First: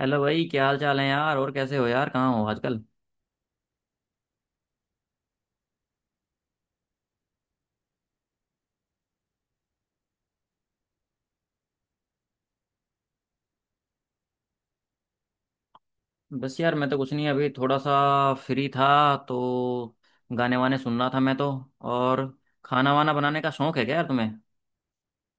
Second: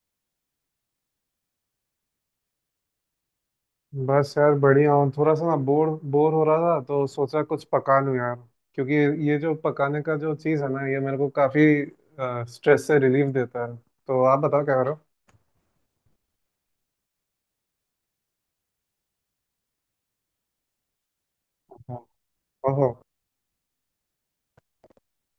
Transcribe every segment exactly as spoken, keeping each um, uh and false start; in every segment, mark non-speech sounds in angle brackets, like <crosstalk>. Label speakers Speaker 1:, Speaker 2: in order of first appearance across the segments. Speaker 1: Hello भाई, क्या हाल चाल है यार? और कैसे हो यार? कहाँ हो आजकल?
Speaker 2: बस यार बढ़िया हूँ। थोड़ा सा ना बोर बोर हो रहा था तो सोचा कुछ पका लूँ यार, क्योंकि ये जो पकाने का जो चीज़ है ना ये मेरे को काफ़ी स्ट्रेस से रिलीफ देता है। तो आप बताओ क्या करो।
Speaker 1: बस यार मैं तो कुछ नहीं, अभी थोड़ा सा फ्री था तो गाने वाने सुन रहा था मैं तो।
Speaker 2: हाँ।
Speaker 1: और
Speaker 2: ओहो,
Speaker 1: खाना वाना बनाने का शौक है क्या यार तुम्हें?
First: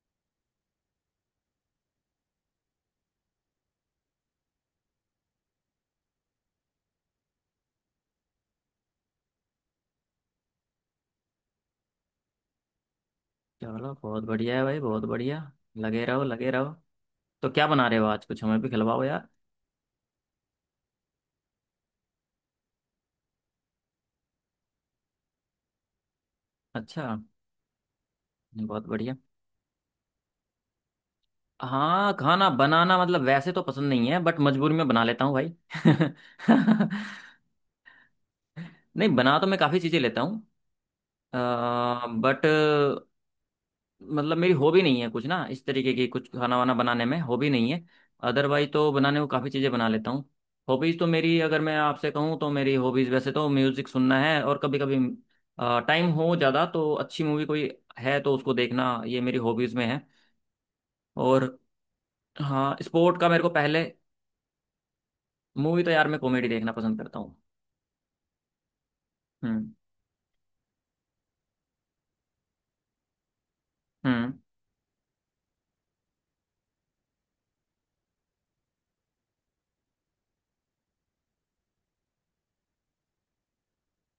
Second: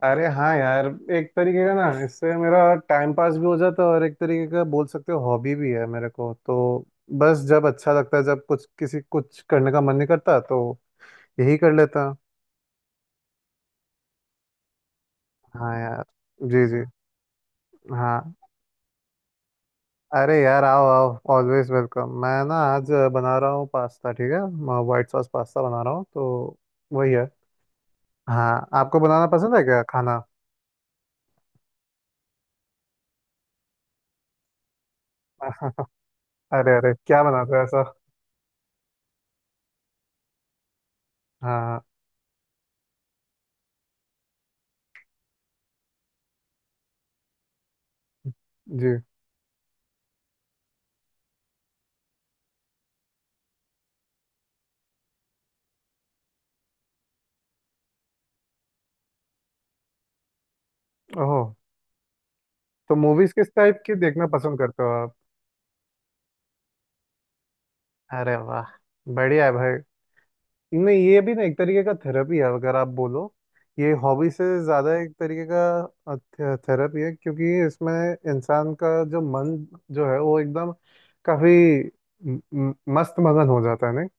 Speaker 2: अरे हाँ यार, एक तरीके का ना इससे मेरा टाइम पास भी हो जाता है और एक तरीके का बोल सकते हो हॉबी भी है मेरे को। तो बस जब अच्छा लगता है, जब कुछ किसी कुछ करने का मन नहीं करता तो यही कर लेता।
Speaker 1: चलो बहुत बढ़िया है भाई, बहुत बढ़िया।
Speaker 2: हाँ
Speaker 1: लगे
Speaker 2: यार।
Speaker 1: रहो लगे
Speaker 2: जी
Speaker 1: रहो।
Speaker 2: जी।
Speaker 1: तो क्या बना रहे हो आज?
Speaker 2: हाँ,
Speaker 1: कुछ हमें भी खिलवाओ यार।
Speaker 2: अरे यार आओ आओ, ऑलवेज वेलकम। मैं ना आज बना रहा हूँ पास्ता, ठीक है, व्हाइट सॉस पास्ता बना रहा हूँ तो वही
Speaker 1: अच्छा।
Speaker 2: है। हाँ,
Speaker 1: बहुत
Speaker 2: आपको
Speaker 1: बढ़िया।
Speaker 2: बनाना पसंद है क्या, खाना?
Speaker 1: हाँ खाना बनाना मतलब वैसे तो पसंद नहीं है बट मजबूरी में बना लेता हूँ भाई
Speaker 2: <laughs>
Speaker 1: <laughs>
Speaker 2: अरे अरे, क्या बनाते हो ऐसा?
Speaker 1: नहीं, बना तो मैं काफ़ी चीज़ें लेता हूँ
Speaker 2: हाँ।
Speaker 1: बट मतलब मेरी हॉबी नहीं है कुछ, ना इस तरीके की, कुछ खाना वाना बनाने में हॉबी नहीं है। अदरवाइज
Speaker 2: जी।
Speaker 1: तो बनाने को काफ़ी चीज़ें बना लेता हूँ। हॉबीज़ तो मेरी, अगर मैं आपसे कहूँ तो मेरी हॉबीज़ वैसे तो म्यूज़िक सुनना है। और कभी कभी टाइम हो ज़्यादा तो अच्छी मूवी कोई है तो उसको देखना, ये मेरी हॉबीज़ में है। और
Speaker 2: ओह,
Speaker 1: हाँ
Speaker 2: तो
Speaker 1: स्पोर्ट का
Speaker 2: मूवीज
Speaker 1: मेरे
Speaker 2: किस
Speaker 1: को
Speaker 2: टाइप
Speaker 1: पहले।
Speaker 2: की देखना पसंद करते हो आप?
Speaker 1: मूवी तो यार मैं कॉमेडी देखना पसंद करता हूँ।
Speaker 2: अरे वाह, बढ़िया है
Speaker 1: हम्म।
Speaker 2: भाई। नहीं, ये भी ना एक तरीके का थेरेपी है अगर आप बोलो। ये हॉबी
Speaker 1: हम्म।
Speaker 2: से ज़्यादा एक तरीके का थे, थेरेपी है, क्योंकि इसमें इंसान का जो मन जो है वो एकदम काफी म- म- मस्त मगन हो जाता है नहीं।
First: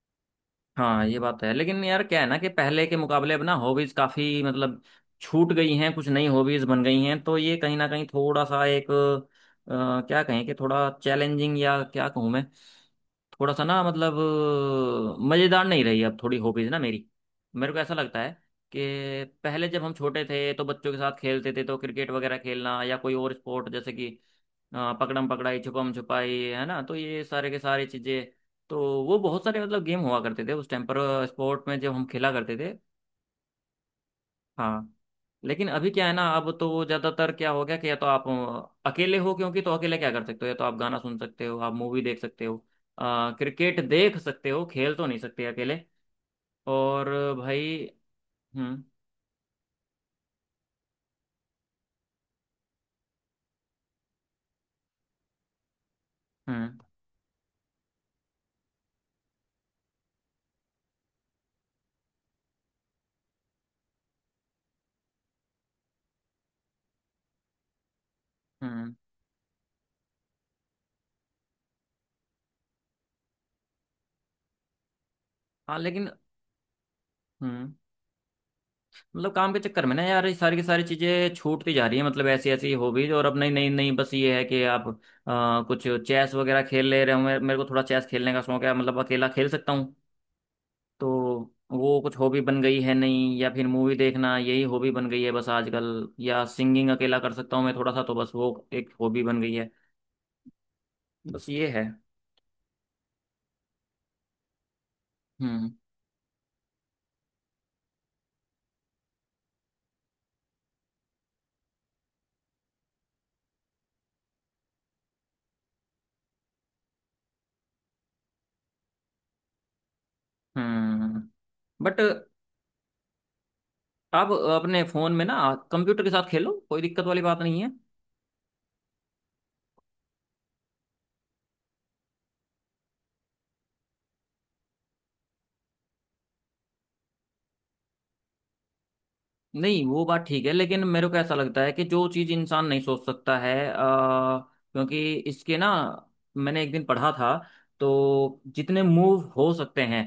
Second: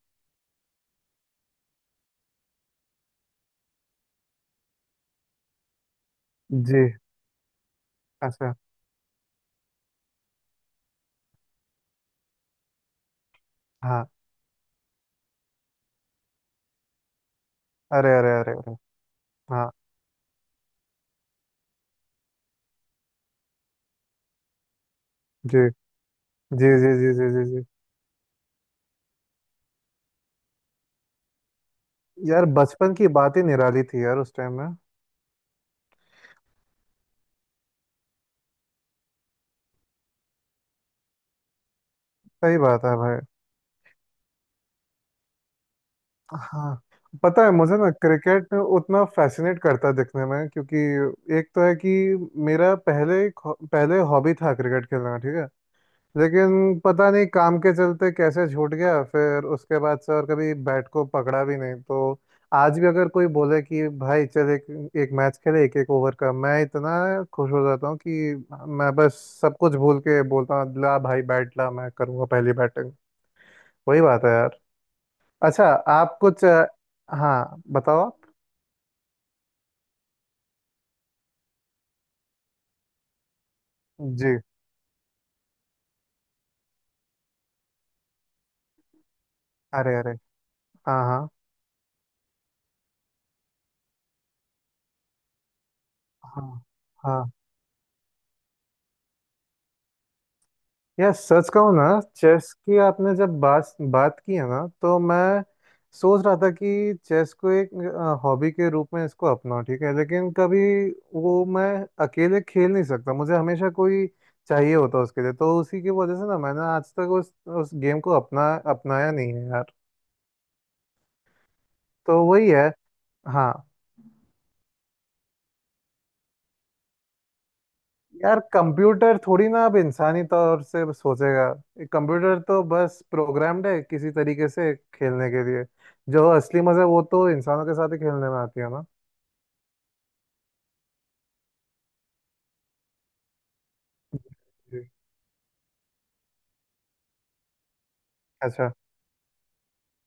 Speaker 1: हाँ ये बात तो है लेकिन यार क्या है ना कि पहले के मुकाबले अब ना हॉबीज काफी मतलब छूट गई हैं, कुछ नई हॉबीज
Speaker 2: जी।
Speaker 1: बन गई हैं। तो ये कहीं ना कहीं थोड़ा
Speaker 2: अच्छा।
Speaker 1: सा एक अ, क्या कहें, कि थोड़ा चैलेंजिंग या क्या कहूँ मैं, थोड़ा सा ना
Speaker 2: हाँ।
Speaker 1: मतलब मज़ेदार नहीं रही अब थोड़ी हॉबीज ना मेरी, मेरे को ऐसा
Speaker 2: अरे
Speaker 1: लगता है।
Speaker 2: अरे अरे अरे।
Speaker 1: कि
Speaker 2: हाँ।
Speaker 1: पहले जब हम छोटे थे तो बच्चों के साथ खेलते थे तो क्रिकेट वगैरह खेलना या कोई और स्पोर्ट जैसे कि हाँ, पकड़म पकड़ाई
Speaker 2: जी
Speaker 1: छुपम छुपाई है
Speaker 2: जी
Speaker 1: ना,
Speaker 2: जी
Speaker 1: तो
Speaker 2: जी
Speaker 1: ये
Speaker 2: जी जी
Speaker 1: सारे के
Speaker 2: जी।
Speaker 1: सारे चीजें, तो वो बहुत सारे मतलब गेम हुआ करते थे उस टाइम पर, स्पोर्ट में जब हम खेला
Speaker 2: यार
Speaker 1: करते थे।
Speaker 2: बचपन की बात ही निराली थी यार, उस टाइम में।
Speaker 1: हाँ लेकिन अभी क्या है ना अब तो वो ज्यादातर क्या हो गया कि या तो आप अ, अकेले हो, क्योंकि तो अकेले क्या कर सकते हो, या तो आप गाना सुन सकते हो, आप मूवी देख सकते हो,
Speaker 2: सही बात है भाई।
Speaker 1: अ, क्रिकेट देख सकते हो, खेल तो नहीं सकते अकेले।
Speaker 2: हाँ,
Speaker 1: और
Speaker 2: पता है
Speaker 1: भाई।
Speaker 2: मुझे ना क्रिकेट
Speaker 1: हम्म।
Speaker 2: उतना फैसिनेट करता है दिखने में, क्योंकि एक तो है कि मेरा पहले पहले हॉबी था क्रिकेट खेलना, ठीक है,
Speaker 1: हम्म।
Speaker 2: लेकिन पता नहीं काम के चलते कैसे छूट गया। फिर उसके बाद से और कभी बैट को पकड़ा भी नहीं, तो आज भी अगर कोई बोले कि भाई चल एक एक मैच खेले, एक एक ओवर का, मैं इतना खुश हो जाता हूँ कि मैं
Speaker 1: हम्म।
Speaker 2: बस सब कुछ भूल के बोलता हूँ, ला भाई बैट ला, मैं करूँगा पहली बैटिंग। वही बात है यार। अच्छा,
Speaker 1: हाँ लेकिन।
Speaker 2: आप कुछ अ, हाँ
Speaker 1: हम्म।
Speaker 2: बताओ आप।
Speaker 1: मतलब काम के चक्कर में ना यार ये सारी की सारी चीजें छूटती जा रही है, मतलब ऐसी ऐसी हॉबीज, और अब नई नई नई, बस ये
Speaker 2: जी।
Speaker 1: है कि आप अ, कुछ चेस वगैरह खेल ले रहे हो, मेरे मेरे को थोड़ा चेस खेलने का शौक है, मतलब अकेला खेल सकता हूँ
Speaker 2: अरे अरे। हाँ
Speaker 1: तो
Speaker 2: हाँ।
Speaker 1: वो कुछ हॉबी बन गई है। नहीं, या फिर मूवी देखना यही हॉबी बन गई है बस आजकल, या
Speaker 2: हाँ
Speaker 1: सिंगिंग अकेला
Speaker 2: हाँ।
Speaker 1: कर सकता हूँ मैं थोड़ा सा तो बस वो एक हॉबी बन गई है।
Speaker 2: यार
Speaker 1: बस
Speaker 2: सच
Speaker 1: ये
Speaker 2: कहूँ
Speaker 1: है।
Speaker 2: ना, चेस की आपने जब बात बात की है ना, तो मैं
Speaker 1: हम्म।
Speaker 2: सोच रहा था कि चेस को एक हॉबी के रूप में इसको अपनाऊं, ठीक है, लेकिन कभी वो मैं अकेले खेल नहीं सकता, मुझे हमेशा कोई चाहिए होता उसके लिए। तो उसी की वजह से ना मैंने आज तक उस उस गेम को अपना अपनाया नहीं है यार।
Speaker 1: हम्म। बट
Speaker 2: तो वही है। हाँ,
Speaker 1: आप अपने फोन में ना कंप्यूटर के साथ खेलो, कोई दिक्कत वाली बात नहीं है।
Speaker 2: यार कंप्यूटर थोड़ी ना अब इंसानी तौर से सोचेगा। एक कंप्यूटर तो बस प्रोग्राम्ड है किसी तरीके से खेलने के लिए। जो असली मजा वो तो इंसानों के साथ ही खेलने में आती है ना।
Speaker 1: नहीं वो बात ठीक है लेकिन मेरे को ऐसा लगता है कि जो चीज इंसान नहीं सोच सकता है, आ,
Speaker 2: जी।
Speaker 1: क्योंकि इसके ना मैंने एक दिन पढ़ा था, तो
Speaker 2: अच्छा।
Speaker 1: जितने मूव हो सकते हैं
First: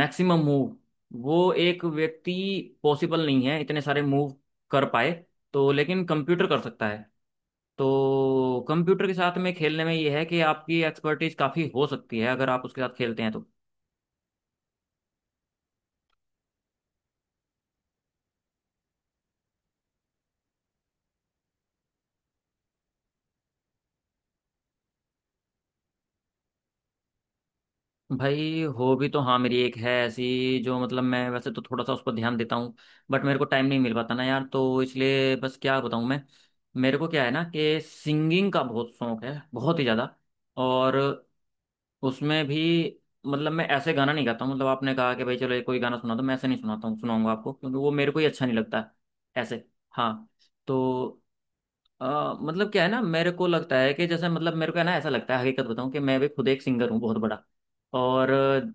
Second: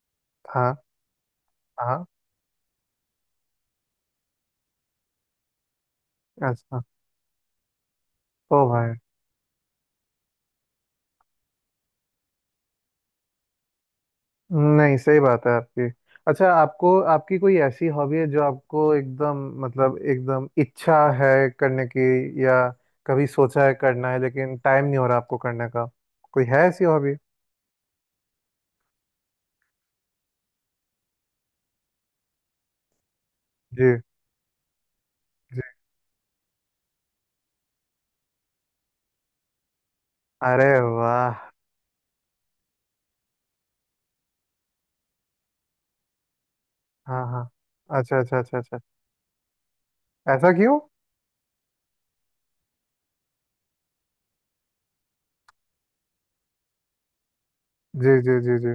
Speaker 1: मैक्सिमम
Speaker 2: हाँ
Speaker 1: मूव, वो एक
Speaker 2: हाँ।
Speaker 1: व्यक्ति पॉसिबल नहीं है इतने सारे मूव कर पाए। तो लेकिन कंप्यूटर कर
Speaker 2: अच्छा।
Speaker 1: सकता है।
Speaker 2: ओ
Speaker 1: तो
Speaker 2: भाई,
Speaker 1: कंप्यूटर के साथ में खेलने में यह है कि आपकी एक्सपर्टीज काफी हो सकती है अगर आप उसके साथ खेलते हैं तो।
Speaker 2: नहीं सही बात है आपकी। अच्छा, आपको आपकी कोई ऐसी हॉबी है जो आपको एकदम, मतलब एकदम इच्छा है करने की, या कभी सोचा है करना है लेकिन टाइम नहीं हो रहा आपको करने का, कोई है ऐसी हॉबी?
Speaker 1: भाई हो भी तो, हाँ मेरी एक है ऐसी जो मतलब मैं वैसे तो थोड़ा सा उस पर ध्यान देता हूँ बट मेरे को टाइम नहीं मिल
Speaker 2: जी।
Speaker 1: पाता ना यार, तो इसलिए बस
Speaker 2: जी।
Speaker 1: क्या बताऊँ मैं। मेरे को क्या है ना कि सिंगिंग का बहुत शौक है, बहुत ही ज़्यादा।
Speaker 2: अरे
Speaker 1: और
Speaker 2: वाह।
Speaker 1: उसमें भी मतलब मैं ऐसे गाना नहीं गाता हूँ, मतलब आपने कहा कि भाई चलो ये कोई गाना सुना दो, मैं ऐसे नहीं सुनाता हूँ,
Speaker 2: हाँ।
Speaker 1: सुनाऊंगा
Speaker 2: हाँ।
Speaker 1: आपको क्योंकि वो मेरे को
Speaker 2: अच्छा
Speaker 1: ही
Speaker 2: अच्छा
Speaker 1: अच्छा नहीं
Speaker 2: अच्छा
Speaker 1: लगता
Speaker 2: अच्छा।
Speaker 1: है ऐसे। हाँ।
Speaker 2: ऐसा क्यों?
Speaker 1: तो अ, मतलब क्या है ना मेरे को लगता है कि जैसे, मतलब मेरे को है ना ऐसा लगता है, हकीकत बताऊं, कि मैं भी खुद एक सिंगर हूँ बहुत बड़ा।
Speaker 2: जी
Speaker 1: और
Speaker 2: जी जी जी।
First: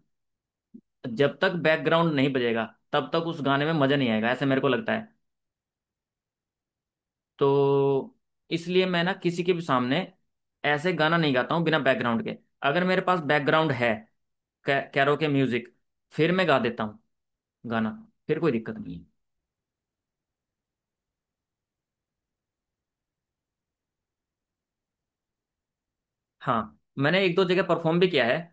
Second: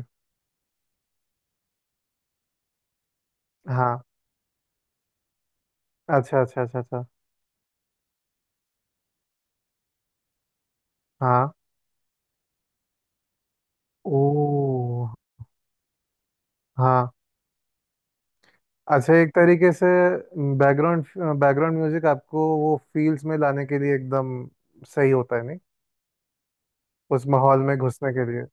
Speaker 1: जब तक बैकग्राउंड नहीं बजेगा तब तक उस गाने में मज़ा
Speaker 2: हाँ।
Speaker 1: नहीं आएगा, ऐसे मेरे को लगता है।
Speaker 2: अच्छा अच्छा अच्छा अच्छा।
Speaker 1: तो इसलिए मैं ना किसी के भी सामने ऐसे गाना नहीं
Speaker 2: हाँ।
Speaker 1: गाता हूँ बिना बैकग्राउंड के। अगर मेरे पास बैकग्राउंड है,
Speaker 2: ओ।
Speaker 1: कैरोके म्यूजिक, फिर मैं गा देता हूँ
Speaker 2: हाँ।
Speaker 1: गाना, फिर कोई दिक्कत नहीं है।
Speaker 2: अच्छा, एक तरीके से बैकग्राउंड, बैकग्राउंड म्यूजिक आपको वो फील्स में लाने के लिए एकदम सही होता है नहीं?
Speaker 1: हाँ मैंने
Speaker 2: उस
Speaker 1: एक दो
Speaker 2: माहौल
Speaker 1: जगह
Speaker 2: में
Speaker 1: परफॉर्म भी
Speaker 2: घुसने
Speaker 1: किया
Speaker 2: के
Speaker 1: है।
Speaker 2: लिए।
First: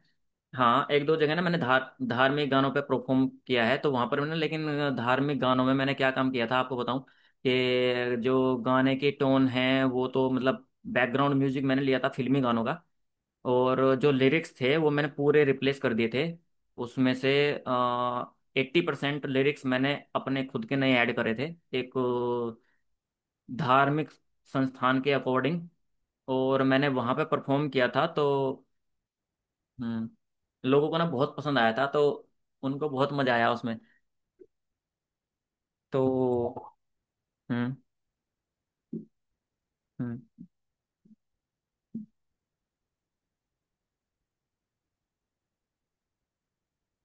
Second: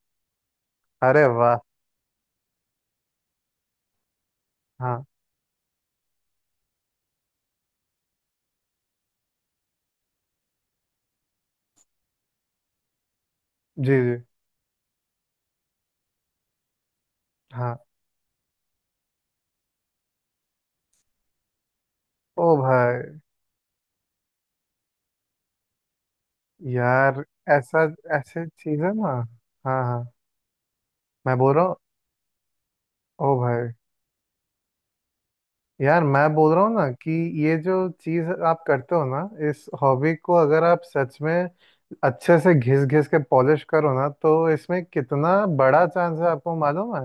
Speaker 1: हाँ एक दो
Speaker 2: अरे
Speaker 1: जगह ना
Speaker 2: वाह।
Speaker 1: मैंने धार, धार्मिक गानों पे परफॉर्म किया है, तो वहां पर मैंने, लेकिन
Speaker 2: हाँ।
Speaker 1: धार्मिक गानों में मैंने क्या काम किया था आपको बताऊं, कि जो गाने की टोन है वो तो मतलब, बैकग्राउंड म्यूजिक मैंने लिया था फिल्मी गानों का,
Speaker 2: जी
Speaker 1: और जो
Speaker 2: जी।
Speaker 1: लिरिक्स थे वो मैंने पूरे रिप्लेस कर दिए थे उसमें से।
Speaker 2: हाँ।
Speaker 1: एट्टी परसेंट लिरिक्स मैंने अपने खुद के नए ऐड करे थे, एक
Speaker 2: ओ भाई।
Speaker 1: अ, धार्मिक संस्थान के अकॉर्डिंग, और मैंने वहां
Speaker 2: यार
Speaker 1: पे परफॉर्म
Speaker 2: ऐसा,
Speaker 1: किया था,
Speaker 2: ऐसे
Speaker 1: तो
Speaker 2: चीज है ना। हाँ हाँ।
Speaker 1: हम्म, लोगों को ना बहुत
Speaker 2: मैं बोल
Speaker 1: पसंद
Speaker 2: रहा
Speaker 1: आया
Speaker 2: हूँ।
Speaker 1: था, तो उनको बहुत मजा
Speaker 2: ओ
Speaker 1: आया
Speaker 2: भाई,
Speaker 1: उसमें।
Speaker 2: यार मैं बोल रहा
Speaker 1: तो
Speaker 2: हूँ ना कि ये
Speaker 1: हम्म।
Speaker 2: जो चीज आप करते हो ना, इस हॉबी को
Speaker 1: हम्म।
Speaker 2: अगर आप सच में अच्छे से घिस घिस के पॉलिश करो ना, तो इसमें कितना बड़ा चांस है आपको मालूम है।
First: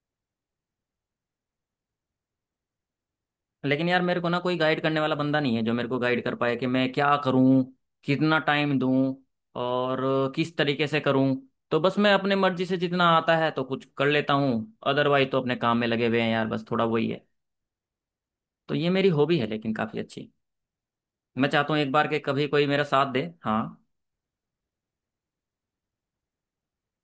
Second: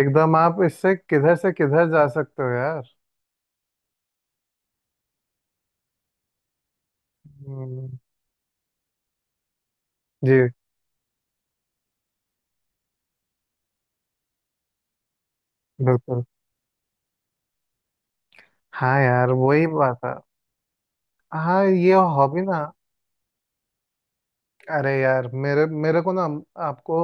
Speaker 2: एकदम आप इससे किधर से किधर जा सकते हो यार।
Speaker 1: लेकिन यार मेरे को ना कोई गाइड करने वाला बंदा नहीं है जो मेरे को गाइड कर पाए कि मैं क्या करूं,
Speaker 2: हम्म,
Speaker 1: कितना टाइम दूं और
Speaker 2: जी।
Speaker 1: किस तरीके से करूं। तो बस मैं अपने मर्जी से जितना आता है तो कुछ कर लेता हूँ, अदरवाइज तो अपने काम में लगे हुए
Speaker 2: बिल्कुल।
Speaker 1: हैं यार, बस थोड़ा वही है। तो ये
Speaker 2: हाँ
Speaker 1: मेरी
Speaker 2: यार
Speaker 1: हॉबी है
Speaker 2: वही
Speaker 1: लेकिन काफी
Speaker 2: बात है।
Speaker 1: अच्छी। मैं
Speaker 2: हाँ
Speaker 1: चाहता हूँ एक
Speaker 2: ये
Speaker 1: बार के
Speaker 2: हॉबी
Speaker 1: कभी
Speaker 2: ना।
Speaker 1: कोई मेरा साथ दे, हाँ।
Speaker 2: अरे यार, मेरे मेरे को ना आपको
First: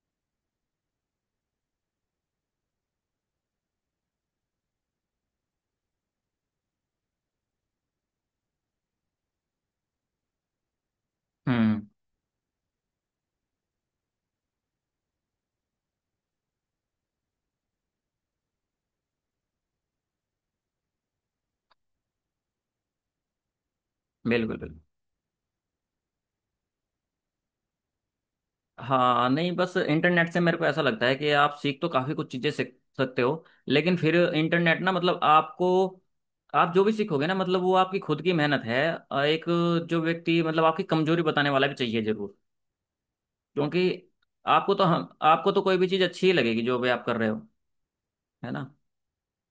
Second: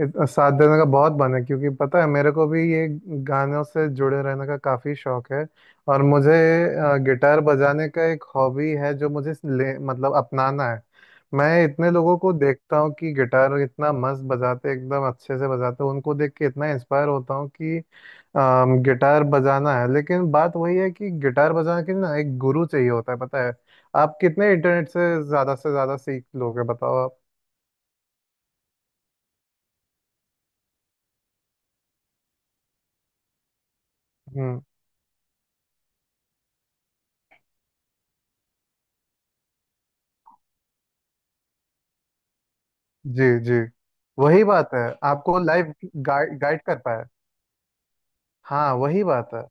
Speaker 2: इत- साथ देने का बहुत मन है, क्योंकि पता है मेरे को भी ये गानों से जुड़े रहने का काफ़ी शौक है। और मुझे अ, गिटार बजाने का एक हॉबी है जो मुझे ले मतलब अपनाना है। मैं
Speaker 1: हम्म।
Speaker 2: इतने लोगों को देखता हूँ कि गिटार इतना मस्त बजाते, एकदम अच्छे से बजाते हैं, उनको देख के इतना इंस्पायर होता हूँ कि अम, गिटार बजाना है, लेकिन बात वही है कि गिटार बजाने के लिए ना एक गुरु चाहिए होता है, पता है? आप कितने
Speaker 1: बिल्कुल बिल्कुल।
Speaker 2: इंटरनेट से ज्यादा से ज्यादा सीख लोगे, बताओ आप।
Speaker 1: हाँ नहीं बस इंटरनेट से मेरे को ऐसा लगता है कि आप सीख तो काफी कुछ चीजें सीख सकते हो, लेकिन फिर
Speaker 2: हम्म।
Speaker 1: इंटरनेट ना मतलब आपको, आप जो भी सीखोगे ना मतलब वो आपकी खुद की मेहनत है। अ, एक जो व्यक्ति मतलब आपकी कमजोरी बताने वाला भी चाहिए जरूर,
Speaker 2: जी जी।
Speaker 1: क्योंकि
Speaker 2: वही बात
Speaker 1: आपको
Speaker 2: है।
Speaker 1: तो, हम
Speaker 2: आपको
Speaker 1: आपको तो
Speaker 2: लाइव
Speaker 1: कोई भी चीज अच्छी ही
Speaker 2: गाइड
Speaker 1: लगेगी
Speaker 2: गाइड
Speaker 1: जो
Speaker 2: कर
Speaker 1: भी आप
Speaker 2: पाए।
Speaker 1: कर रहे हो, है ना।
Speaker 2: हाँ वही बात है।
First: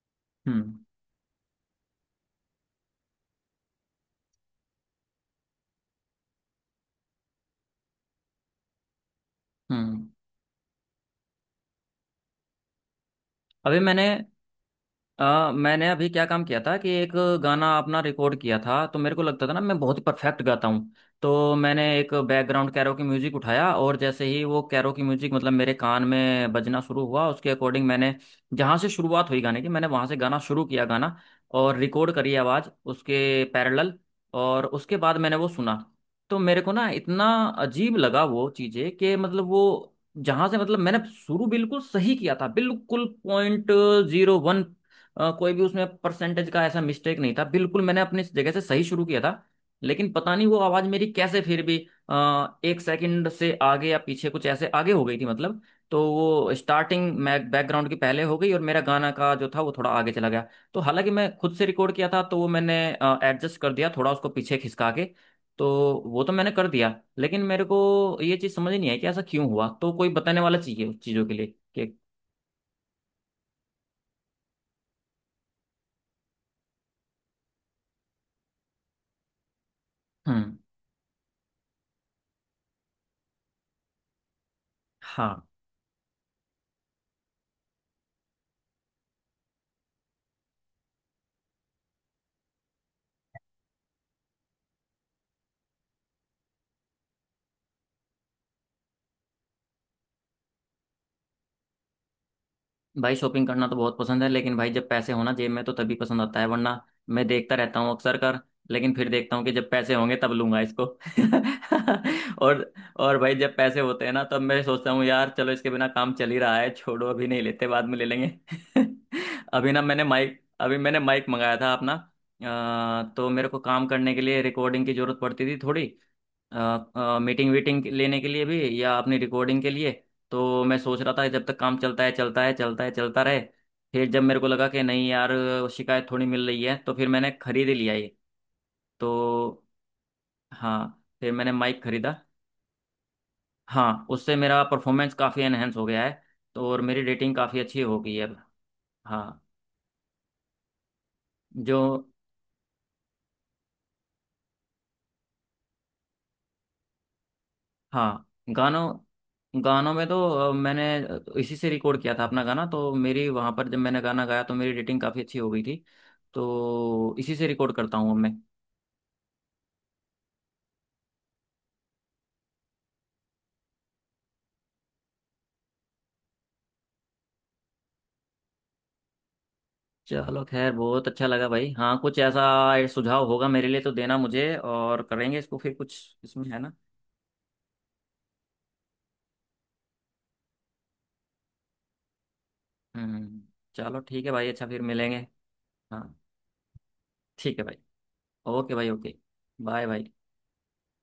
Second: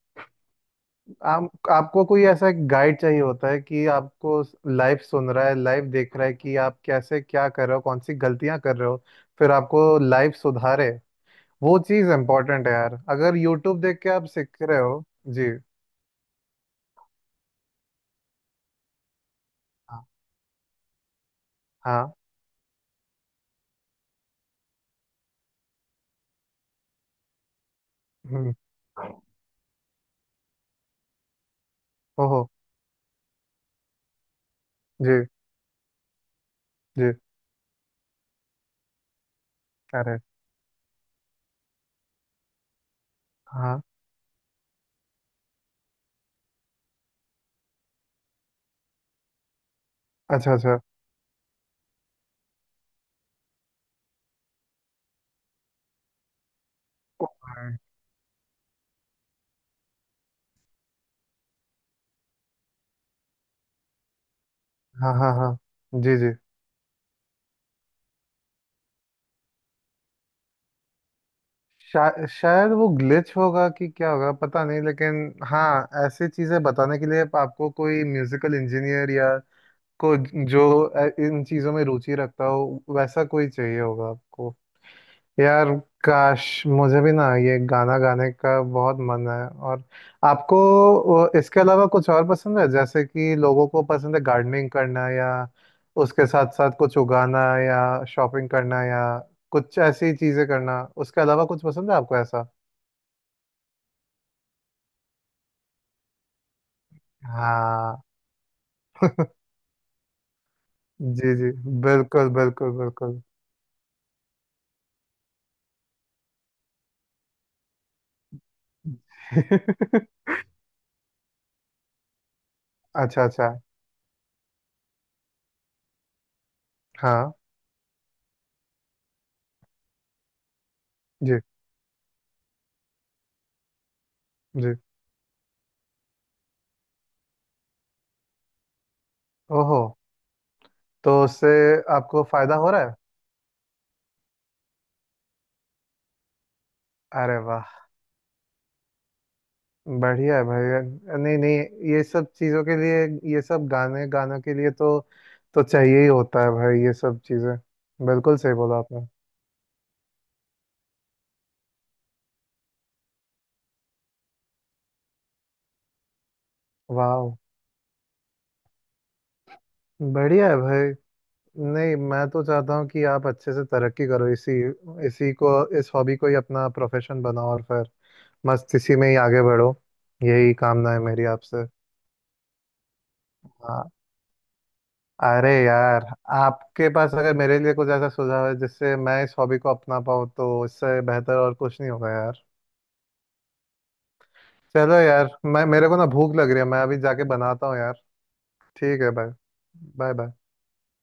Speaker 1: हम्म।
Speaker 2: आप आपको कोई ऐसा गाइड चाहिए होता है कि आपको लाइव सुन रहा है, लाइव देख रहा है कि आप कैसे क्या कर रहे हो, कौन सी गलतियां कर रहे हो, फिर आपको
Speaker 1: हम्म।
Speaker 2: लाइव सुधारे। वो चीज़ इम्पोर्टेंट है यार, अगर
Speaker 1: अभी
Speaker 2: यूट्यूब देख
Speaker 1: मैंने
Speaker 2: के आप सीख रहे हो।
Speaker 1: अ,
Speaker 2: जी।
Speaker 1: मैंने अभी क्या काम किया था कि एक गाना अपना रिकॉर्ड किया था, तो मेरे को लगता था ना मैं बहुत ही
Speaker 2: हाँ
Speaker 1: परफेक्ट गाता हूँ। तो मैंने एक
Speaker 2: हाँ।
Speaker 1: बैकग्राउंड कैरोकी म्यूजिक उठाया, और जैसे ही वो कैरोकी म्यूजिक मतलब मेरे कान में बजना शुरू हुआ उसके अकॉर्डिंग मैंने
Speaker 2: हम्म।
Speaker 1: जहाँ से शुरुआत हुई गाने की मैंने वहाँ से गाना शुरू किया गाना, और रिकॉर्ड करी
Speaker 2: ओहो।
Speaker 1: आवाज़ उसके पैरेलल, और उसके बाद
Speaker 2: जी
Speaker 1: मैंने वो सुना। तो मेरे को ना
Speaker 2: जी।
Speaker 1: इतना अजीब लगा वो चीज़ें, कि मतलब वो
Speaker 2: अरे।
Speaker 1: जहां से, मतलब मैंने शुरू बिल्कुल सही किया था, बिल्कुल पॉइंट,
Speaker 2: हाँ।
Speaker 1: अ, कोई भी उसमें परसेंटेज का ऐसा मिस्टेक नहीं था, बिल्कुल मैंने अपनी जगह से सही शुरू किया था। लेकिन पता नहीं वो
Speaker 2: अच्छा
Speaker 1: आवाज़ मेरी कैसे फिर भी अ, एक सेकंड से आगे या पीछे कुछ ऐसे आगे हो गई थी मतलब। तो वो स्टार्टिंग मैं
Speaker 2: अच्छा।
Speaker 1: बैकग्राउंड की पहले हो गई और मेरा गाना का जो था वो थोड़ा आगे चला गया। तो हालांकि मैं खुद से रिकॉर्ड किया था तो वो मैंने एडजस्ट कर दिया थोड़ा उसको पीछे खिसका के।
Speaker 2: हाँ हाँ हाँ।
Speaker 1: तो
Speaker 2: जी
Speaker 1: वो तो
Speaker 2: जी।
Speaker 1: मैंने कर दिया लेकिन मेरे को ये चीज़ समझ नहीं आई कि ऐसा क्यों हुआ, तो कोई बताने वाला चाहिए उस चीज़ों के लिए कि।
Speaker 2: शा, शायद वो ग्लिच होगा, कि क्या होगा पता नहीं, लेकिन हाँ ऐसी चीज़ें बताने के लिए आपको कोई म्यूजिकल इंजीनियर या को
Speaker 1: हम्म।
Speaker 2: जो अ, इन चीज़ों में रुचि रखता हो, वैसा कोई चाहिए होगा आपको।
Speaker 1: हाँ
Speaker 2: यार काश मुझे भी ना ये गाना गाने का बहुत मन है। और आपको वो, इसके अलावा कुछ और पसंद है जैसे कि लोगों को पसंद है गार्डनिंग करना या उसके साथ साथ कुछ उगाना या शॉपिंग करना या कुछ ऐसी चीजें करना, उसके अलावा कुछ पसंद है आपको ऐसा?
Speaker 1: भाई शॉपिंग करना तो बहुत पसंद है, लेकिन भाई जब पैसे होना जेब में तो तभी पसंद आता है, वरना मैं देखता रहता हूँ
Speaker 2: हाँ।
Speaker 1: अक्सर कर, लेकिन फिर देखता
Speaker 2: <laughs>
Speaker 1: हूँ कि जब पैसे होंगे तब लूंगा इसको
Speaker 2: जी जी। बिल्कुल
Speaker 1: <laughs> और
Speaker 2: बिल्कुल
Speaker 1: और
Speaker 2: बिल्कुल।
Speaker 1: भाई जब पैसे होते हैं ना तब मैं सोचता हूँ, यार चलो इसके बिना काम चल ही रहा है, छोड़ो अभी नहीं लेते बाद में ले लेंगे <laughs> अभी ना मैंने
Speaker 2: <laughs>
Speaker 1: माइक अभी मैंने माइक मंगाया था अपना, अ,
Speaker 2: अच्छा
Speaker 1: तो मेरे
Speaker 2: अच्छा।
Speaker 1: को काम करने के लिए रिकॉर्डिंग की जरूरत पड़ती थी थोड़ी,
Speaker 2: हाँ।
Speaker 1: मीटिंग वीटिंग लेने के लिए भी, या अपनी रिकॉर्डिंग के लिए। तो मैं सोच रहा था कि
Speaker 2: जी
Speaker 1: जब तक काम चलता है चलता है चलता है चलता रहे। फिर जब मेरे को लगा
Speaker 2: जी।
Speaker 1: कि नहीं यार शिकायत थोड़ी मिल रही है, तो फिर मैंने खरीद ही लिया ये। तो
Speaker 2: ओहो।
Speaker 1: हाँ
Speaker 2: तो
Speaker 1: फिर
Speaker 2: उससे
Speaker 1: मैंने माइक खरीदा।
Speaker 2: आपको फायदा हो रहा है?
Speaker 1: हाँ उससे मेरा परफॉर्मेंस काफ़ी एनहेंस हो गया है तो, और मेरी रेटिंग
Speaker 2: अरे
Speaker 1: काफ़ी
Speaker 2: वाह,
Speaker 1: अच्छी हो गई है अब। हाँ।
Speaker 2: बढ़िया है भाई। नहीं नहीं,
Speaker 1: जो,
Speaker 2: ये सब चीज़ों के लिए, ये सब गाने गानों के लिए तो, तो चाहिए ही होता है भाई ये सब चीज़ें।
Speaker 1: हाँ
Speaker 2: बिल्कुल सही बोला
Speaker 1: गानों,
Speaker 2: आपने।
Speaker 1: गानों में तो अ, मैंने अ, इसी से रिकॉर्ड किया था अपना गाना, तो मेरी वहाँ पर जब मैंने गाना गाया तो मेरी रेटिंग काफ़ी अच्छी हो गई थी, तो
Speaker 2: वाह,
Speaker 1: इसी से रिकॉर्ड करता हूँ अब मैं।
Speaker 2: बढ़िया है भाई। नहीं मैं तो चाहता हूँ कि आप अच्छे से तरक्की करो इसी इसी को इस हॉबी को ही अपना प्रोफेशन बनाओ, और फिर मस्त इसी में ही आगे बढ़ो।
Speaker 1: चलो
Speaker 2: यही
Speaker 1: खैर
Speaker 2: कामना है
Speaker 1: बहुत
Speaker 2: मेरी
Speaker 1: अच्छा लगा
Speaker 2: आपसे।
Speaker 1: भाई, हाँ कुछ ऐसा सुझाव होगा मेरे लिए
Speaker 2: हाँ,
Speaker 1: तो देना मुझे, और करेंगे
Speaker 2: अरे
Speaker 1: इसको फिर
Speaker 2: यार
Speaker 1: कुछ इसमें है ना।
Speaker 2: आपके पास अगर मेरे लिए कुछ ऐसा सुझाव है जिससे मैं इस हॉबी को अपना पाऊँ, तो इससे बेहतर और कुछ नहीं होगा यार।
Speaker 1: हम्म। चलो ठीक है भाई, अच्छा फिर
Speaker 2: चलो
Speaker 1: मिलेंगे।
Speaker 2: यार, मैं मेरे को
Speaker 1: हाँ
Speaker 2: ना भूख लग रही है, मैं अभी जाके
Speaker 1: ठीक है
Speaker 2: बनाता
Speaker 1: भाई।
Speaker 2: हूँ यार।
Speaker 1: ओके भाई
Speaker 2: ठीक है
Speaker 1: ओके।
Speaker 2: भाई।
Speaker 1: बाय भाई।
Speaker 2: Bye bye.